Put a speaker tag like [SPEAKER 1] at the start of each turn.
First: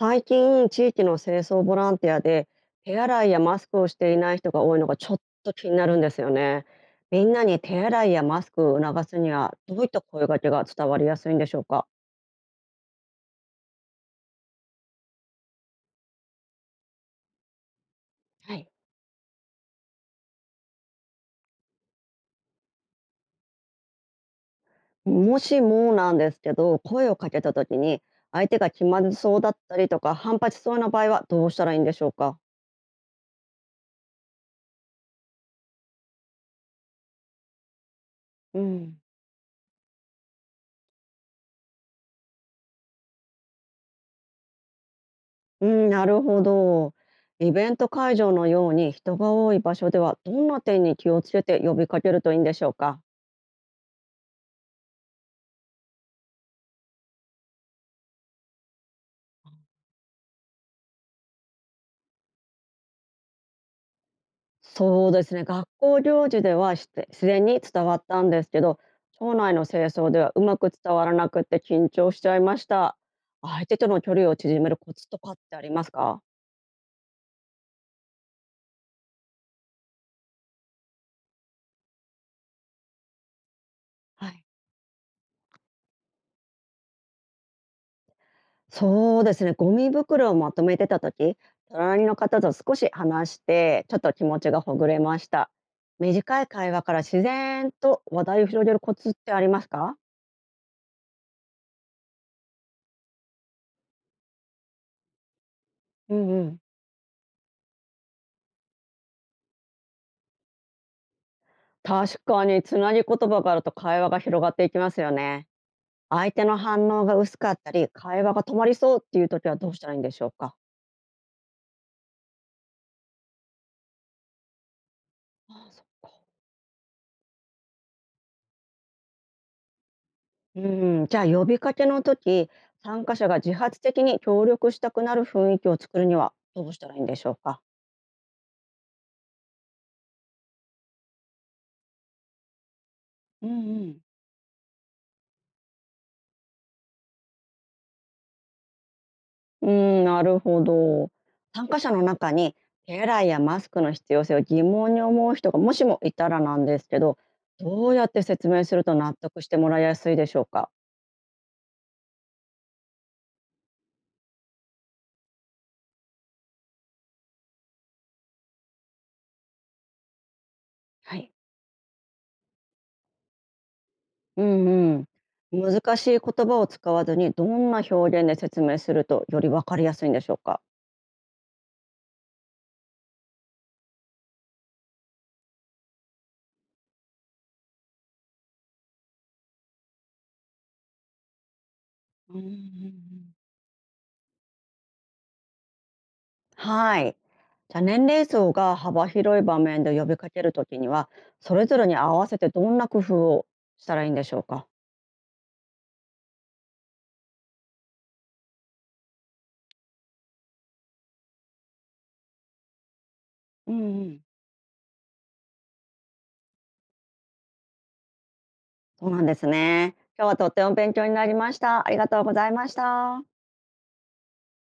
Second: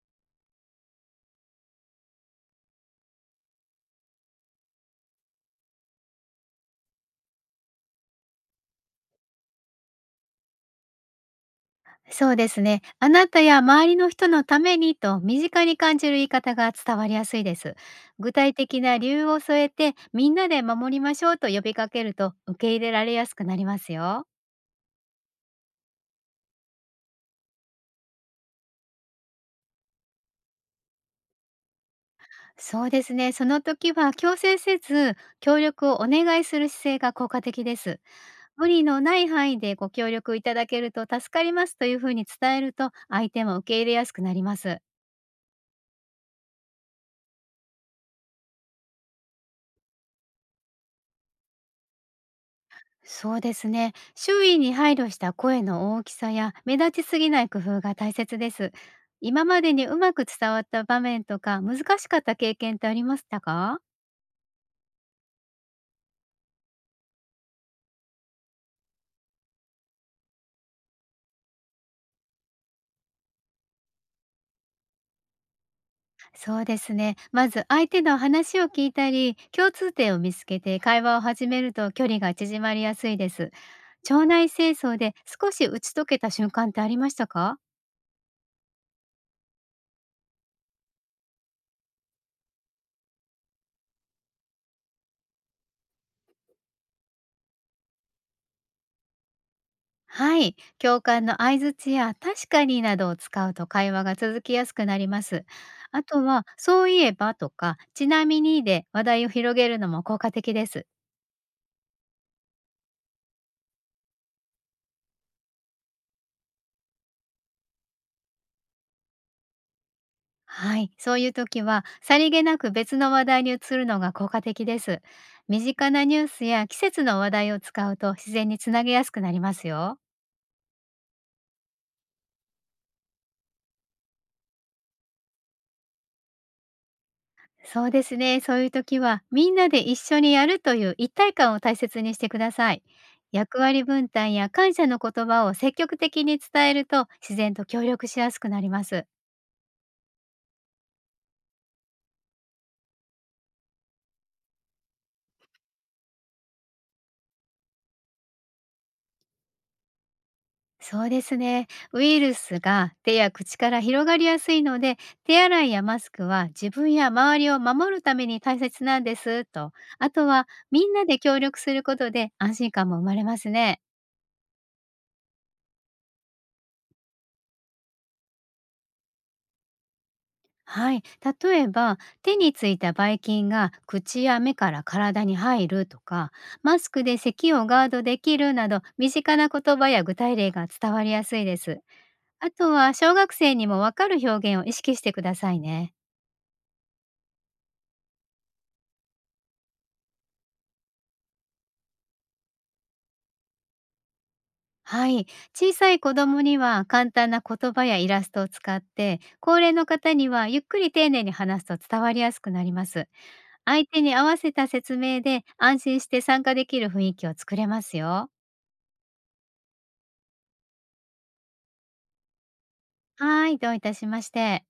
[SPEAKER 1] 最近、地域の清掃ボランティアで、手洗いやマスクをしていない人が多いのがちょっと気になるんですよね。みんなに手洗いやマスクを促すには、どういった声掛けが伝わりやすいんでしょうか。
[SPEAKER 2] そうですね。あなたや周りの人のためにと身近に感じる言い方が伝わりやすいです。具体
[SPEAKER 1] はい。
[SPEAKER 2] 的な理由を添えて、みんなで守りましょうと呼びかけると受け入れられやすくなりますよ。
[SPEAKER 1] もしもなんですけど、声をかけた時に、相手が気まずそうだったりとか、反発しそうな場合はどうしたらいいんでしょうか。
[SPEAKER 2] そうですね。その時は強制せず、協力をお願いする姿勢が効果的です。
[SPEAKER 1] う
[SPEAKER 2] 無理
[SPEAKER 1] ん。
[SPEAKER 2] のない範囲でご協力いただけると助かりますというふうに伝えると、相手も受け入れやすくなります。
[SPEAKER 1] うん、なるほど。イベント会場のように人が多い場所では、どんな点に気をつけて呼びかけるといいんでしょうか。
[SPEAKER 2] そうですね。周囲に配慮した声の大きさや目立ちすぎない工夫が大切です。今までにうまく伝わった場面とか難しかった経験ってありましたか？
[SPEAKER 1] そうですね、学校行事ではして自然に伝わったんですけど、町内の清掃ではうまく伝わらなくって緊張しちゃいました。相手との距離を縮めるコツとかってありますか。
[SPEAKER 2] そうですね。まず相手の話を聞いたり、共通点を見つけて会話を始めると距離が縮まりやすいです。腸
[SPEAKER 1] はい。
[SPEAKER 2] 内清掃で少し打ち解けた瞬間ってありましたか？
[SPEAKER 1] そうですね、ゴミ袋をまとめてた時、隣の方と少し話して、ちょっと気持ちがほぐれました。短い会話から自然と話題を広げるコツってありますか。
[SPEAKER 2] はい、共感の相槌や「確かに」などを使うと会話が続きやすくなります。あ
[SPEAKER 1] う
[SPEAKER 2] と
[SPEAKER 1] んう
[SPEAKER 2] は
[SPEAKER 1] ん。
[SPEAKER 2] 「そういえば」とか「ちなみに」で話題を広げるのも効果的です。
[SPEAKER 1] 確かにつなぎ言葉があると会話が広がっていきますよね。相手の反応が薄かったり、会話が止まりそうっていう時はどうしたらいいんでしょうか？
[SPEAKER 2] はい、そういう時はさりげなく別の話題に移るのが効果的です。身
[SPEAKER 1] あそ
[SPEAKER 2] 近なニュースや季節の話題を使うと自然につなげやすくなりますよ。
[SPEAKER 1] う。うん、じゃあ呼びかけの時、参加者が自発的に協力したくなる雰囲気を作るにはどうしたらいいんでしょうか？
[SPEAKER 2] そうですね。そういう時は、みんなで一緒にやるという一体感を大切にしてください。
[SPEAKER 1] うん
[SPEAKER 2] 役割
[SPEAKER 1] うん。
[SPEAKER 2] 分担や感謝の言葉を積極的に伝えると、自然と協力しやすくなります。
[SPEAKER 1] うん、なるほど。参加者の中に手洗いやマスクの必要性を疑問に思う人がもしもいたらなんですけど、どうやって説明すると納得してもらいやすいでしょうか？
[SPEAKER 2] そうですね。ウイルスが手や口から広がりやすいので、手洗いやマスクは自分や周りを守るために大切なんですと、あとはみんな
[SPEAKER 1] は
[SPEAKER 2] で
[SPEAKER 1] い。
[SPEAKER 2] 協力することで安心感も生まれますね。
[SPEAKER 1] うんうん。難しい言葉を使わずにどんな表現で説明するとより分かりやすいんでしょうか。
[SPEAKER 2] はい、例えば手についたばい菌が口や目から体に入るとか、マスクで咳をガードできるなど、身近な言葉や具体例が伝わりやすいです。
[SPEAKER 1] うんうんう
[SPEAKER 2] あとは小学
[SPEAKER 1] ん。
[SPEAKER 2] 生にもわかる表現を意識してくださいね。
[SPEAKER 1] はい。じゃあ年齢層が幅広い場面で呼びかけるときにはそれぞれに合わせてどんな工夫をしたらいいんでしょうか。
[SPEAKER 2] はい、小さい子供には簡単な言葉やイラストを使って、高齢の方にはゆっくり丁寧に話すと伝わりやすくなります。
[SPEAKER 1] う
[SPEAKER 2] 相
[SPEAKER 1] ん
[SPEAKER 2] 手
[SPEAKER 1] う
[SPEAKER 2] に
[SPEAKER 1] ん。
[SPEAKER 2] 合わせた説明で安心して参加できる雰囲気を作れますよ。
[SPEAKER 1] そうなんですね。今日はとっても勉強になりました。ありがとうございました。
[SPEAKER 2] はい、どういたしまして。